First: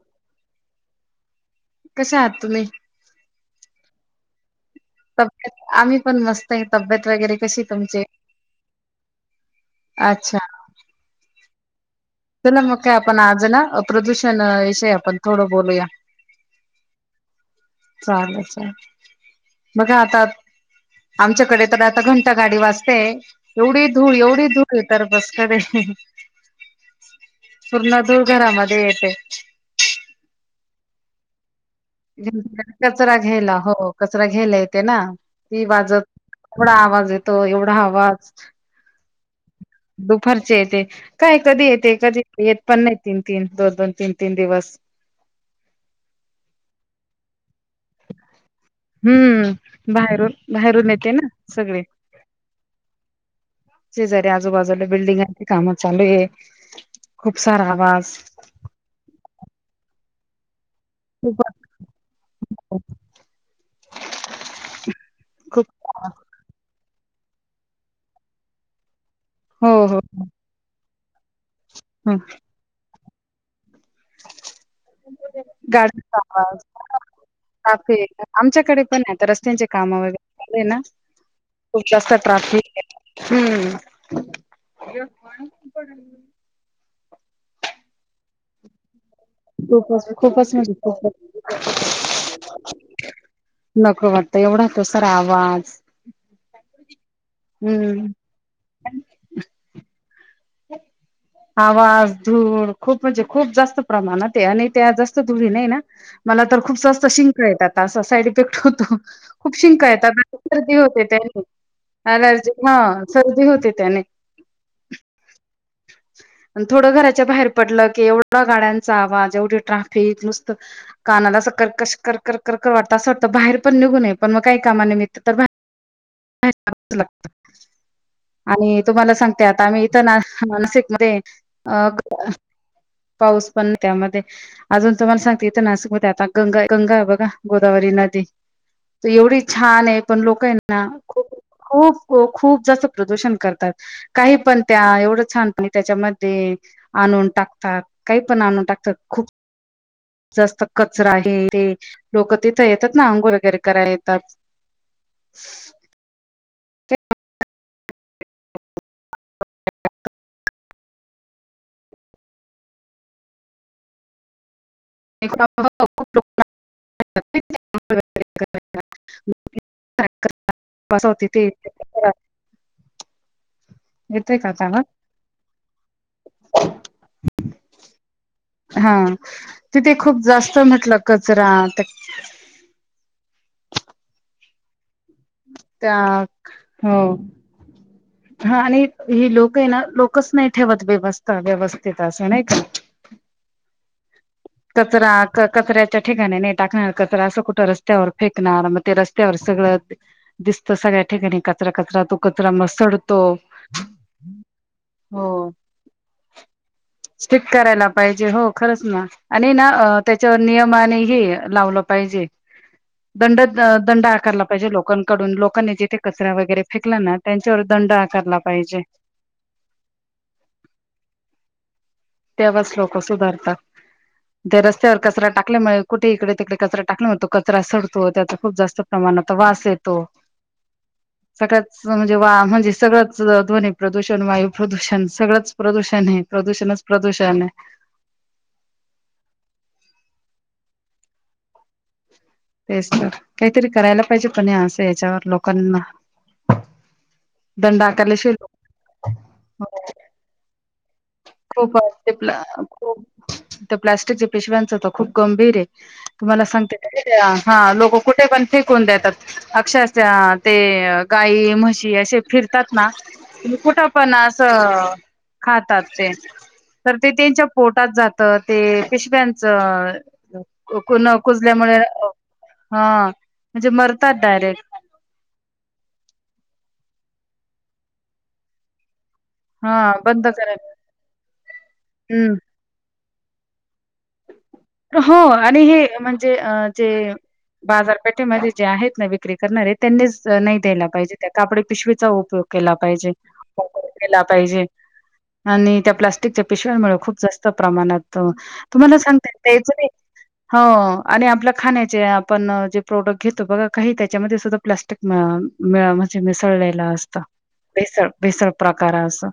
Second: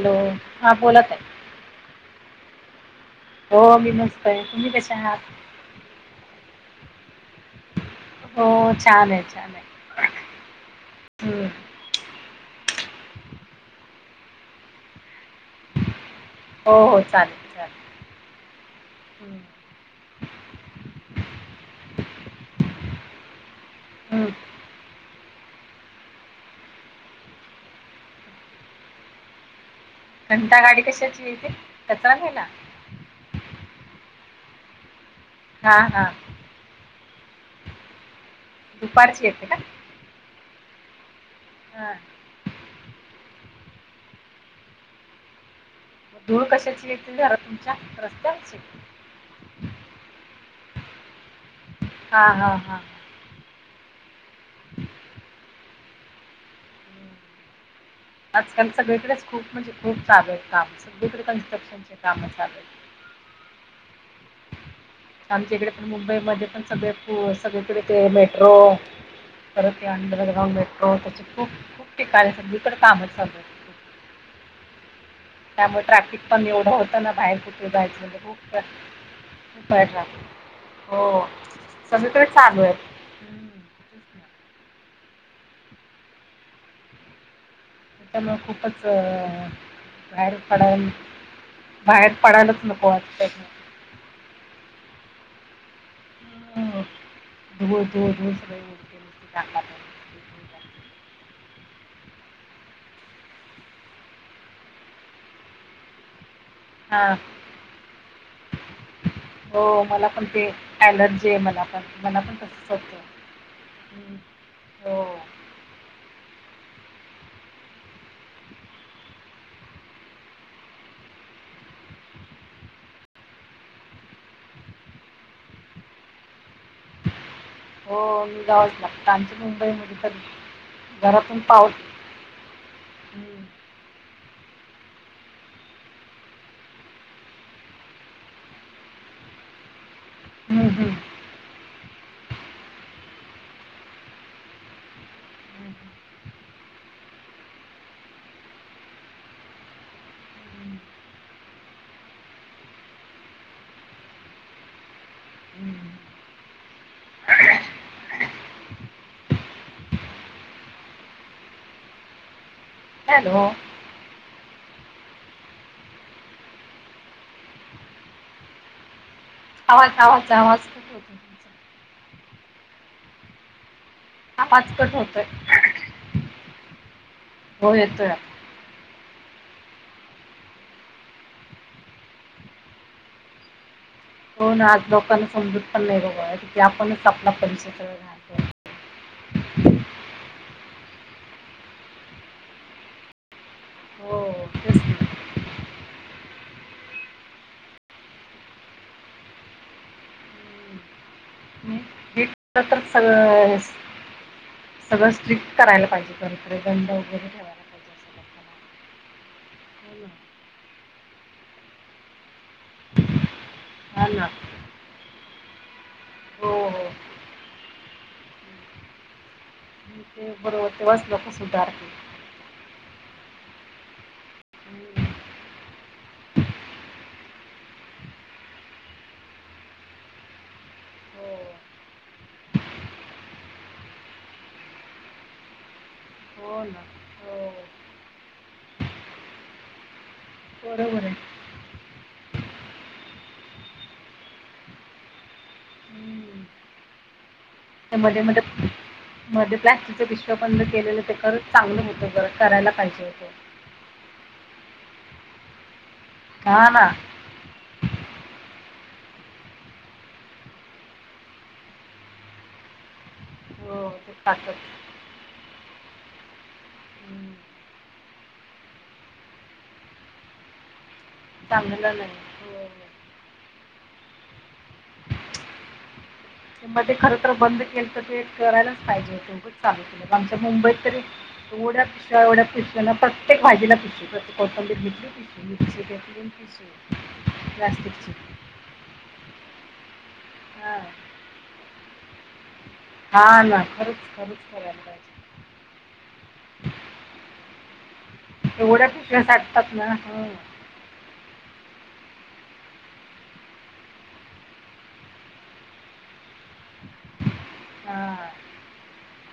Hello! हा बोल ताई कशा आहात तुम्ही हो मी मस्त आहे, तुम्ही कशा आहात तब्येत आम्ही पण मस्त आहे तब्येत वगैरे कशी तुमची हो छान आहे छान आहे. अच्छा! हम चला मग काय आपण आज ना प्रदूषणा विषयी आपण थोडं बोलूया हो हो चालेल चालेल चालेल चालल हम्म बघा आता आमच्याकडे तर आता घंटा गाडी वाजतेय एवढी धूळ हम्म एवढी धूळ तर बघता पूर्ण धूळ घरा मध्ये येते घंटा गाडी कशाची येते? कचरा म्हणजे न्यायला आमच्यात कचरा घ्यायला हो कचरा घ्यायला येते ना ती हा वाजत हा थोडा आवाज येतो एवढा आवाज, दुपारची येते का? दुपारचे येते, काय कधी हा येते, कधी येत पण नाही, तीन- तीन, दोन-दोन, तीन-तीन दिवस मग धूळ कशाची येते घरात तुमच्या रस्त्यावरची? हूं... बाहेरून बाहेरून येते ना सगळे. हा हा हा शेजारी आजूबाजूला बिल्डिंगांची कामं चालू आहेत, हम्म. खूप सारा आवाज आजकाल सगळीकडेच खूप म्हणजे खूप चालू आहेत काम, सगळीकडे खूप कन्स्ट्रक्शनचे कामं चालू आहेत. [inaudible] आमच्याकडे पण मुंबईमध्ये पण सगळे सगळीकडे ते मेट्रो हो परत ते हो अंडरग्राउंड मेट्रो त्याची खूप खूप ठिकाणी सगळीकडे कामंच चालू हाय. [inaudible] गाड्यांचा पण आवाज एवढं होतं ना बाहेर कुठे जायचं म्हणजे [unintelligible] खूप खूप आमच्याकडे पण आहेत. त्यांचे आहे कामं ट्रॅफिक वगैरे झाले ना हो खूप जास्त सगळीकडे चालू आहेत ट्राफिक हम्म, हूं.... तेच ना. त्याच्यामुळे खूपच खूपच बाहेर खूपच म्हणजे पडायला... खूपच बाहेर पडायलाच नको वाटतं मग. नको वाटतं, एवढा तो सारा आवाज. हो.. धुळ, हम्म धूळ, सगळी नाकामध्ये. आवाज, धूळ खूप म्हणजे खूप जास्त प्रमाणात आहे आणि त्या जास्त धुळीनं हे ना मला तर खूप हा जास्त शिंका येतात, असा साईड इफेक्ट होतो. खूप हो शिंका मला येतात, पण ते सर्दी होते ॲलर्जी आहे त्याने मला पण मला पण अलर्जी आहे तसंच होतं ना, सर्दी होते त्याने. हम्म, हो आणि थोडं घराच्या बाहेर पडलं की, एवढा गाड्यांचा आवाज, एवढी ट्राफिक नुसतं. कानाला अस कर्कश, कर- कर -कर वाटतं असं वाटतं बाहेर पण निघू नये, पण मग काही कामा निमित्त तर बाहेर लागतं. हो मी आणि जावंच लागतं तुम्हांला आमच्या सांगते आता आम्ही मुंबईमध्ये इथं तर नासिक मध्ये घरातून पाऊल अं [unintelligible] पाऊस पण त्यामध्ये. अजून तुम्हांला सांगते इथं नाशिकमध्ये आता गंगा, गंगा हाय बघा गोदावरी नदी तर एवढी छान आहे, पण लोक आहे ना खूप खूप, खूप जास्त प्रदूषण करतात. काही पण त्या एवढं छान पाणी त्याच्यामध्ये आणून टाकतात, काही पण आणून टाकतात, खूप जास्त कचरा हे-ते लोकं तिथं येतात ना, अंघोळ वगैरे करायला येतात. [unintelligible] हॅलो. एक [unintelligible] आवाज आवाज [unintelligible] आवाज कट होतो वसवती ते ह तुमचा आवाज कट होतोय. हो येतोय. हा तिथे खूप जास्त म्हटलं कचरा हो ना आज लोकांना समजत पण त्या नाही की आपणच आपला परिसर हां आणि ही लोकं आहे ना, लोकंच नाही ठेवत व्यवस्था व्यवस्थित असं नाही का. हो. ना कचरा कचऱ्याच्या ठिकाणी नाही टाकणार कचरा असं कुठं रस्त्यावर फेकणार मग ते रस्त्यावर सगळं, दिसत हम्म. सगळ्या ठिकाणी कचरा नाही, कचरा तो हे कचरा म खरं तर सडतो. सगळं हे सगळं स्ट्रिक हो करायला पाहिजे खर गदं वगैरे स्टिक ठेवायला. करायला असं पाहिजे हो लोकांना खरंच ना आणि हे ना हो ना त्यांच्यावर नियम हे लावलं पाहिजे. दंड दंड हा ना आकारला पाहिजे लोकांकडून लोकांनी जिथे. कचरा वगैरे हो हो फेकला ना त्यांच्यावर दंड आकारला पाहिजे. मग बरोब तेव्हाच लोक सुधारतील. तेव्हाच लोक सुधारतात. दे रस्त्यावर कचरा टाकल्यामुळ कुठं इकडं तिकडे कचरा टाकला होतो. कचरा सडतो त्याचं खूप जास्त प्रमाणात वास येतो. [unintelligible] सगळ्याच म्हणजे वा म्हणजे सगळंच ध्वनी प्रदूषण वायू प्रदूषण सगळंच, प्रदूषण हे हो ना प्रदूषणच हो प्रदूषण. बरोबर आहे. तेच तर काहीतरी करायला पाहिजे पण असं याच्यावर लोकांना. हम्म. दंड मध्ये आकारल्याशिवाय मध्ये मध्ये प्लास्टिकच्या पिशव्या बंद केलेल्या त्या परत, खूप चांगलं होतं बरं करायला खूप पाहिजे होतं. त्या प्लास्टिकच्या पिशव्यांचं खूप गंभीर आहे तुम्हाला हा सांगते, ना हा लोक कुठे पण फेकून देतात. अक्षरशा ते गाई म्हशी असे फिरतात ना, कुठं हो ते पण टाकत असं खातात. तर ते हम्म. त्यांच्या पोटात जात ते पिशव्यांचं अ, न कुजल्यामुळं चांगलं नाही हो हा म्हणजे मरतात डायरेक्ट. ते मध्ये खरं तर बंद केलत ते करायलाच पाहिजे हो खूपच हा चालू केलतं बंद आमच्या करायला मुंबईत तरी एवढ्या पिशव्या हम्म एवढ्या पिशव्याना प्रत्येक भाजीला पिशवी प्रते कोथिंबीर हो आणि हे घेतली म्हणजे अ जे [inaudible] प्लास्टिकचे बाजारपेठेमध्ये जे आहेत ना विक्री करणारे त्यांनीच नाही हां द्यायला पाहिजे त्या कापडी पिशवीचा उपयोग, केला पाहिजे हां ना वापर खरंच केला खरंच पाहिजे. करायला पाहिजे आणि त्या प्लास्टिकच्या पिशव्यामुळे खूप जास्त प्रमाणात एवढ्या तुम्हाला सांगते, [unintelligible] हो आणि आपल्या खाण्याचे आपण जे प्रोडक्ट घेतो बघा काही त्याच्यामध्ये सुद्धा प्लास्टिक, म म्हणजे मिसळलेलं असत भेसळ हां भेसळ प्रकार असं,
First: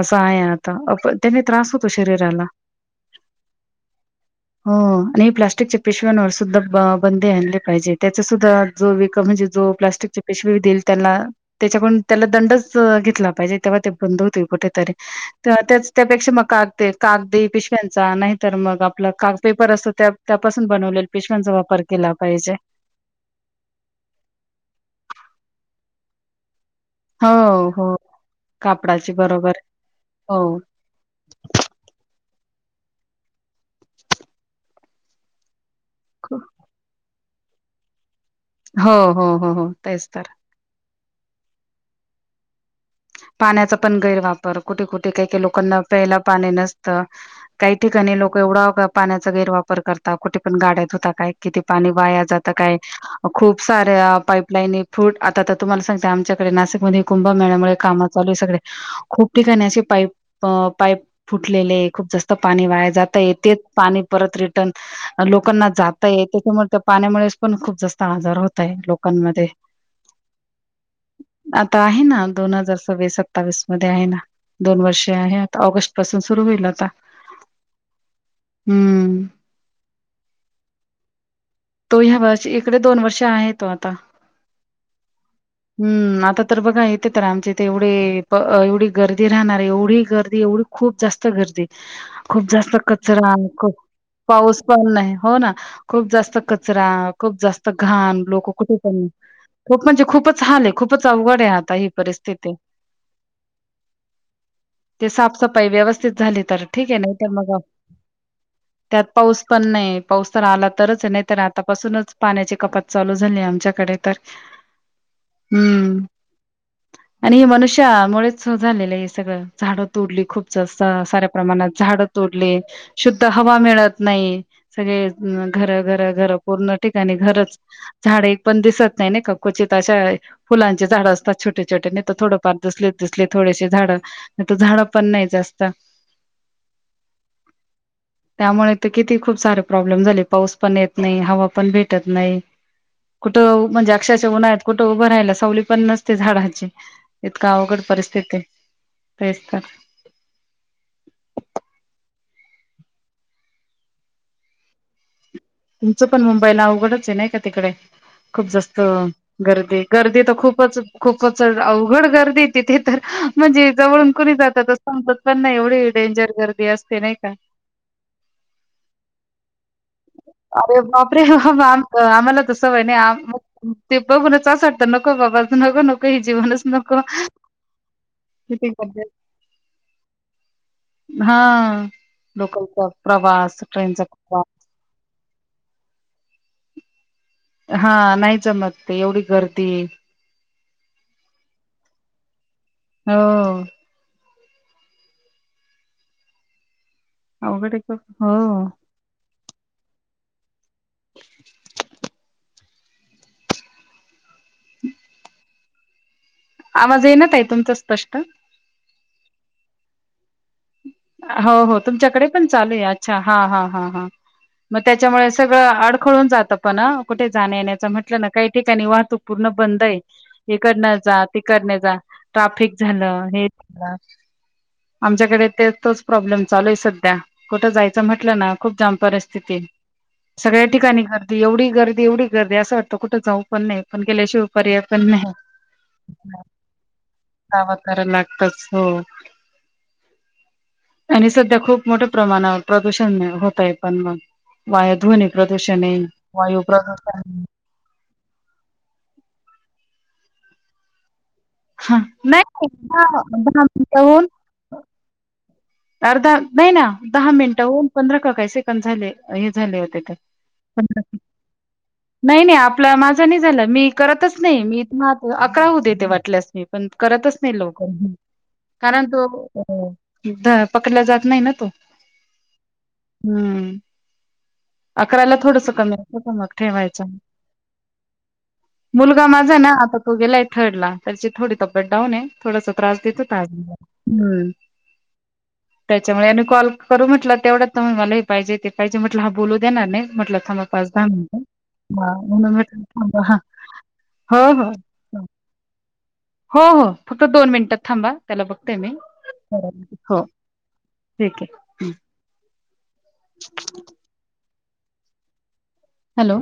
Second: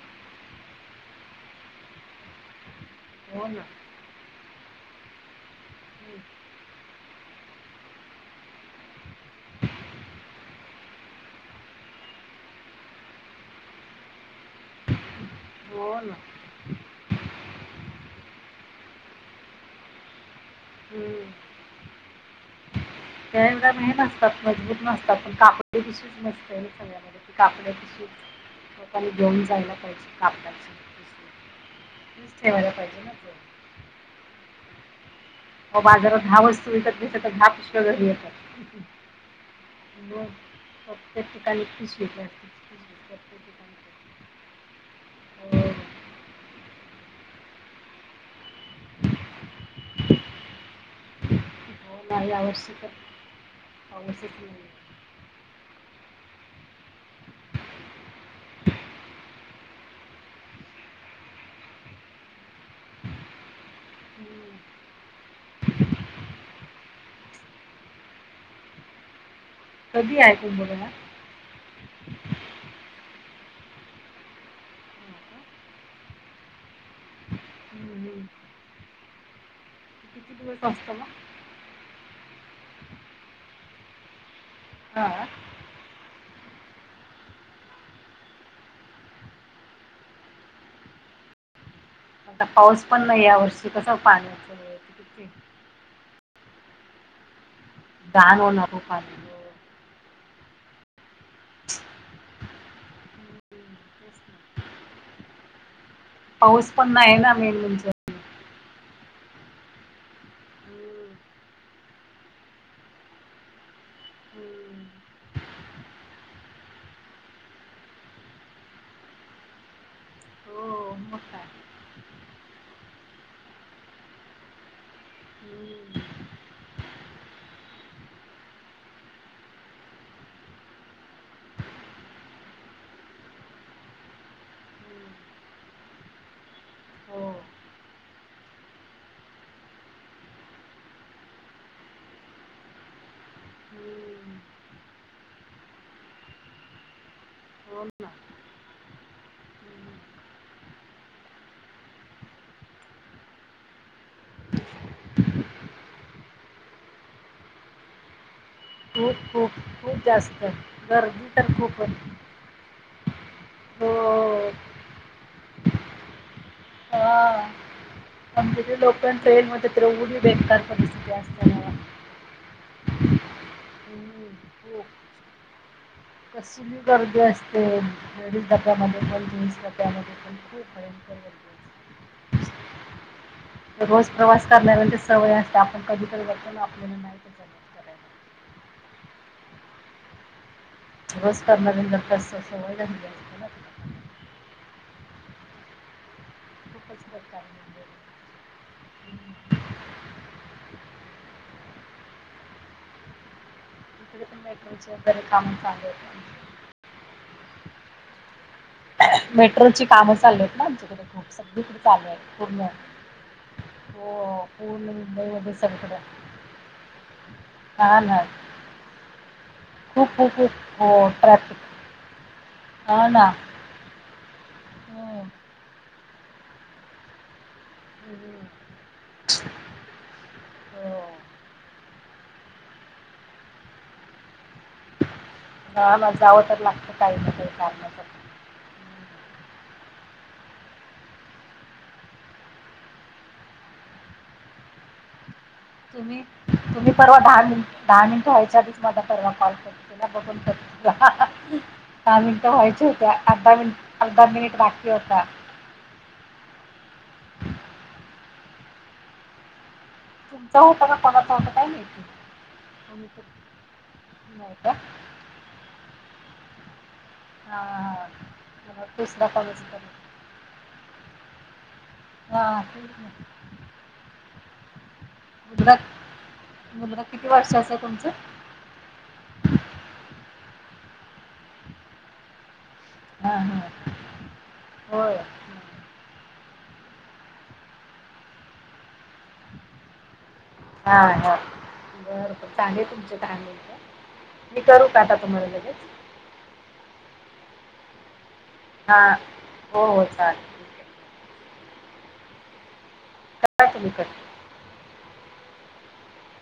असं आहे आता त्याने त्रास होतो शरीराला. हो ना. हो आणि प्लास्टिकच्या हं, पिशव्यांवर सुद्धा बंदे आणली पाहिजे त्याचं सुद्धा, जो विक म्हणजे जो प्लास्टिकचे पिशवी देईल त्यांना, त्याच्याकडून त्याला दंडच घेतला पाहिजे तेव्हा ते बंद होतील कुठं तरी. त्याचं हो ना त्यापेक्षा मग काग कागदी पिशव्यांचा नाही तर मग आपल काग पेपर असतो त्या त्यापासून बनवलेल हं. पिशव्यांचा वापर केला पाहिजे. त्या एवढा मे नसतात मजबूत नसतात पण कापडी पिशवी [inaudible] हे सगळना. हो, कापडी हो. पिशवी लोकांनी कापडाची घेऊन बरोबर जायला पाहिजे हो. कापडाची. ठेवायला पाहिजे ना आपल्याक बाजारात ख दहा वस्तू विकत घेतल्या तर दहा पिशव्या घरी येतात. हो हो हो हो तेच मग तर. प्रत्येक ठिकाणी [inaudible] प्रत्येक पाण्याचा पण ठिकाणी गैरवापर कुठे कुठे काही काही हो लोकांना प्यायला पाणी नसतं काही ठिकाणी लोक एवढां पाण्याचा गैरवापर करता कुठे पण गाड्या धूता काय किती पाणी हो वाया नाही जातं यावर्षी काय तर खूप साऱ्या पाऊसच नाही पाईपलाईनी फूट आता तर तुम्हाला सांगते आमच्याकडे नाशिकमध्ये कुंभ मेळ्यामुळे काम चालू आहे सगळे खूप ठिकाणी असे पाईप पाईप फुटलेले खूप जास्त पाणी वाया जातंय ते पाणी परत हं. रिटर्न लोकांना जाता येते त्यामुळे त्या पाण्यामुळेच पण खूप जास्त आजार होतय लोकांमध्ये कधी आहे कुंभ मेळा आता आहे ना दोन हजार सव्वीस सत्तावीस मध्ये आहे ना दोन वर्षे आहे आता ऑगस्ट पासून सुरू होईल आता हम्म, हम्म. हम्म [unintelligible] तो ह्या वर्षी इकडे दोन वर्ष आहे तो आता हां हम्म आता तर बघा येते तर आमचे इथ एवढे एवढी ब गर्दी राहणार एवढी गर्दी एवढी खूप जास्त गर्दी खूप आता जास्त पाऊस पण नाही कचरा यावर्षी खुप कसं पाऊस पाण्याचं पण नाही किती हो ना खूप जास्त कचरा खूप जास्त घाण लोक होणार कुठे हो पण पाण्यामुळं खूप म्हणजे खूपच हाल हाय खूपच अवघड आहे आता ही परिस्थिती ते साफसफाई व्यवस्थित झाली तर पाऊस ठीक पण आहे नाही तर ना मग मेन म्हणजे त्यात पाऊस पण नाही पाऊस तर आला तरच हम्म, नाही तर आतापासूनच पाण्याची कपात चालू झाली आमच्याकडे तर हम्म. हम्म आणि हे मनुष्यामुळेच झालेलं हे सगळं झाडं तोडली खूप जात हो मग साऱ्या काय प्रमाणात झाडं तोडले शुद्ध हवा मिळत नाही सगळे घरं हम्म, हम्म. घरं घर पूर्ण ठिकाणी घरचं झाडे पण दिसत नाही ना का क्वचित आशा फुलांचे झाडं असतात छोटे छोटे नाही तर थोडंफार दिसले दिसले थोडेसे झाडं आता झाडं पण नाही जास्त हो त्यामुळे तर किती खूप सारे प्रॉब्लेम झाले पाऊस पण येत नाही हवा पण भेटत नाही कुठं म्हणजे अक्षरशः हम्म, उन्हाळ्यात कु ठं उभं राहायला सावली पण नसते झाडाची इतकं अवघड हो ना. परिस्थिती तेच तर हम्म. तुमचं पण मुंबईला अवघडच आहे ना तिकडे खूप जास्त खूप खूप गर्दी खूप गर्दी तर जास्त खूपच गर्दी खूपच तर खूपच अवघड गर्दी तिथे तर म्हणजे हो जवळून कुणी जातात असं समजत पण नाही एवढी डेंजर गर्दी असते नाही का किती लोकल ट्रेन मध्ये [unintelligible] अरे बापरे हा हा आम आम्हाला तर सवय नाही ते हम्म. बघूनच असं खूप वाटतं नको बाबा अजून नको नको हे जीवनच कसली नको गर्दी असते लेडीज किती डब्यामध्ये गर्दी पण जेंट्स डब्यामध्ये पण खूप हा गर्दी असते लोकलचा प्रवास ट्रेनचा रोज प्रवास करणाऱ्यांची सवय असते आपण कधीतरी बसतो ना आपल्याला माहिती हा नाही जमत ते एवढी गर्दी बस करणाऱ्या जर का अस सवय झालेली हो. असते ना ती लोकांना. खूपच बेकार अवघड हाय म्हणजे की ओ, हो. हम्म. एकमेकाच्या तरी काम चालू ये त. आवाज येईना ताई तुमचा स्पष्ट. मेट्रोची कामं चाललेत ना आमच्याकडे. खूप हो हो सगळीकडे चालू तुमच्याकडे आहेत पण पूर्ण चालू ये अच्छा, हा हा हा हा हो मग पूर्ण त्याच्यामुळे मुंबईमध्ये सगळं सगळीकडे आडखळून जात पण कुठे जाण्या येण्याच म्हटलं ना काही ठिकाणी वाहतूक पूर्ण बंद ये खूप खूप खूप ईकडन हो जा, ट्रॅफिक तिकडन जा ट्राफिक हा ना झालं, हे झालं, हम्म. आमच्याकडे ते तोच प्रॉब्लेम चालू आहे सध्या, कुठं जायचं म्हटलं हम्म. ना खूप जाम परिस्थिती सगळ्या हो ठिकाणी गर्दी एवढी गर्दी एवढी गर्दी असं वाटतं कुठ जाऊ पण नये पण गेल्या शिव पर्याय पण नाही, हा ना जावं तर लागतं काही ना काही काम करायला कारणासाठी लागतच हो. आणि सध्या खूप मोठ्या प्रमाणावर प्रदूषण होतय पण वाया ध्वनी प्रदूषणे, तुम्ही वायु तुम्ही परवा दहा प्रदूषण मिन दहा मिनिट व्हायच्या आधिच माझा परवा कॉल कट केला बघून कर हा [unintelligible] दहा मिनटं नाही व्हायचे दहा होते अर्धा दहा मि मिनिटं अर्धा होऊन मिनिट बाकी होता. अर्धा नाही ना दहा मिनिटं होऊन पंधरा का काही सेकंद झाले हे झाले होते ते. तुमचा होता का कोणाचा होता काय माहिती नाही नाही आपलं तुम्ही तर माझा नाही झालं मी करतच नाही मी तु्हा अकरा हुं देते वाटल्यास, मी पण करतच नाही हा लवकर हा मला कारण दुसरा कॉल होता तो त पकडला जात नाही ना तो. [unintelligible] हम्म. अकराला थोडस गुजरात कमी असतं मग मुलगा ठेवायचं. किती वर्षाचा आहे तुमचा मुलगा माझा ना आता तो गेलाय थर्ड ला तर त्याची थोडी तब्येत डाऊन ये थोडासा त्रास देत हा होता हा आजकाल, हम. होय त्याच्यामुळे आणि कॉल करू म्हटल तेवढ्यात मला हे पाहिजे, ते पाहिजे, म्हटलं हा बोलू देणार नाही म्हटलं थांबा मग हा हा बरं बरं झाले तुमचे थांबा हा दहा मिनिट. हो मी हो. करू का आता तुम्हाला लगेच? हो हो फक्त दोन मिनिट थांबा त्याला बघते मी. हा हो हो चालेल. ठीक आहे. ठीक ये. करा तुम्ही कट. हॅलो.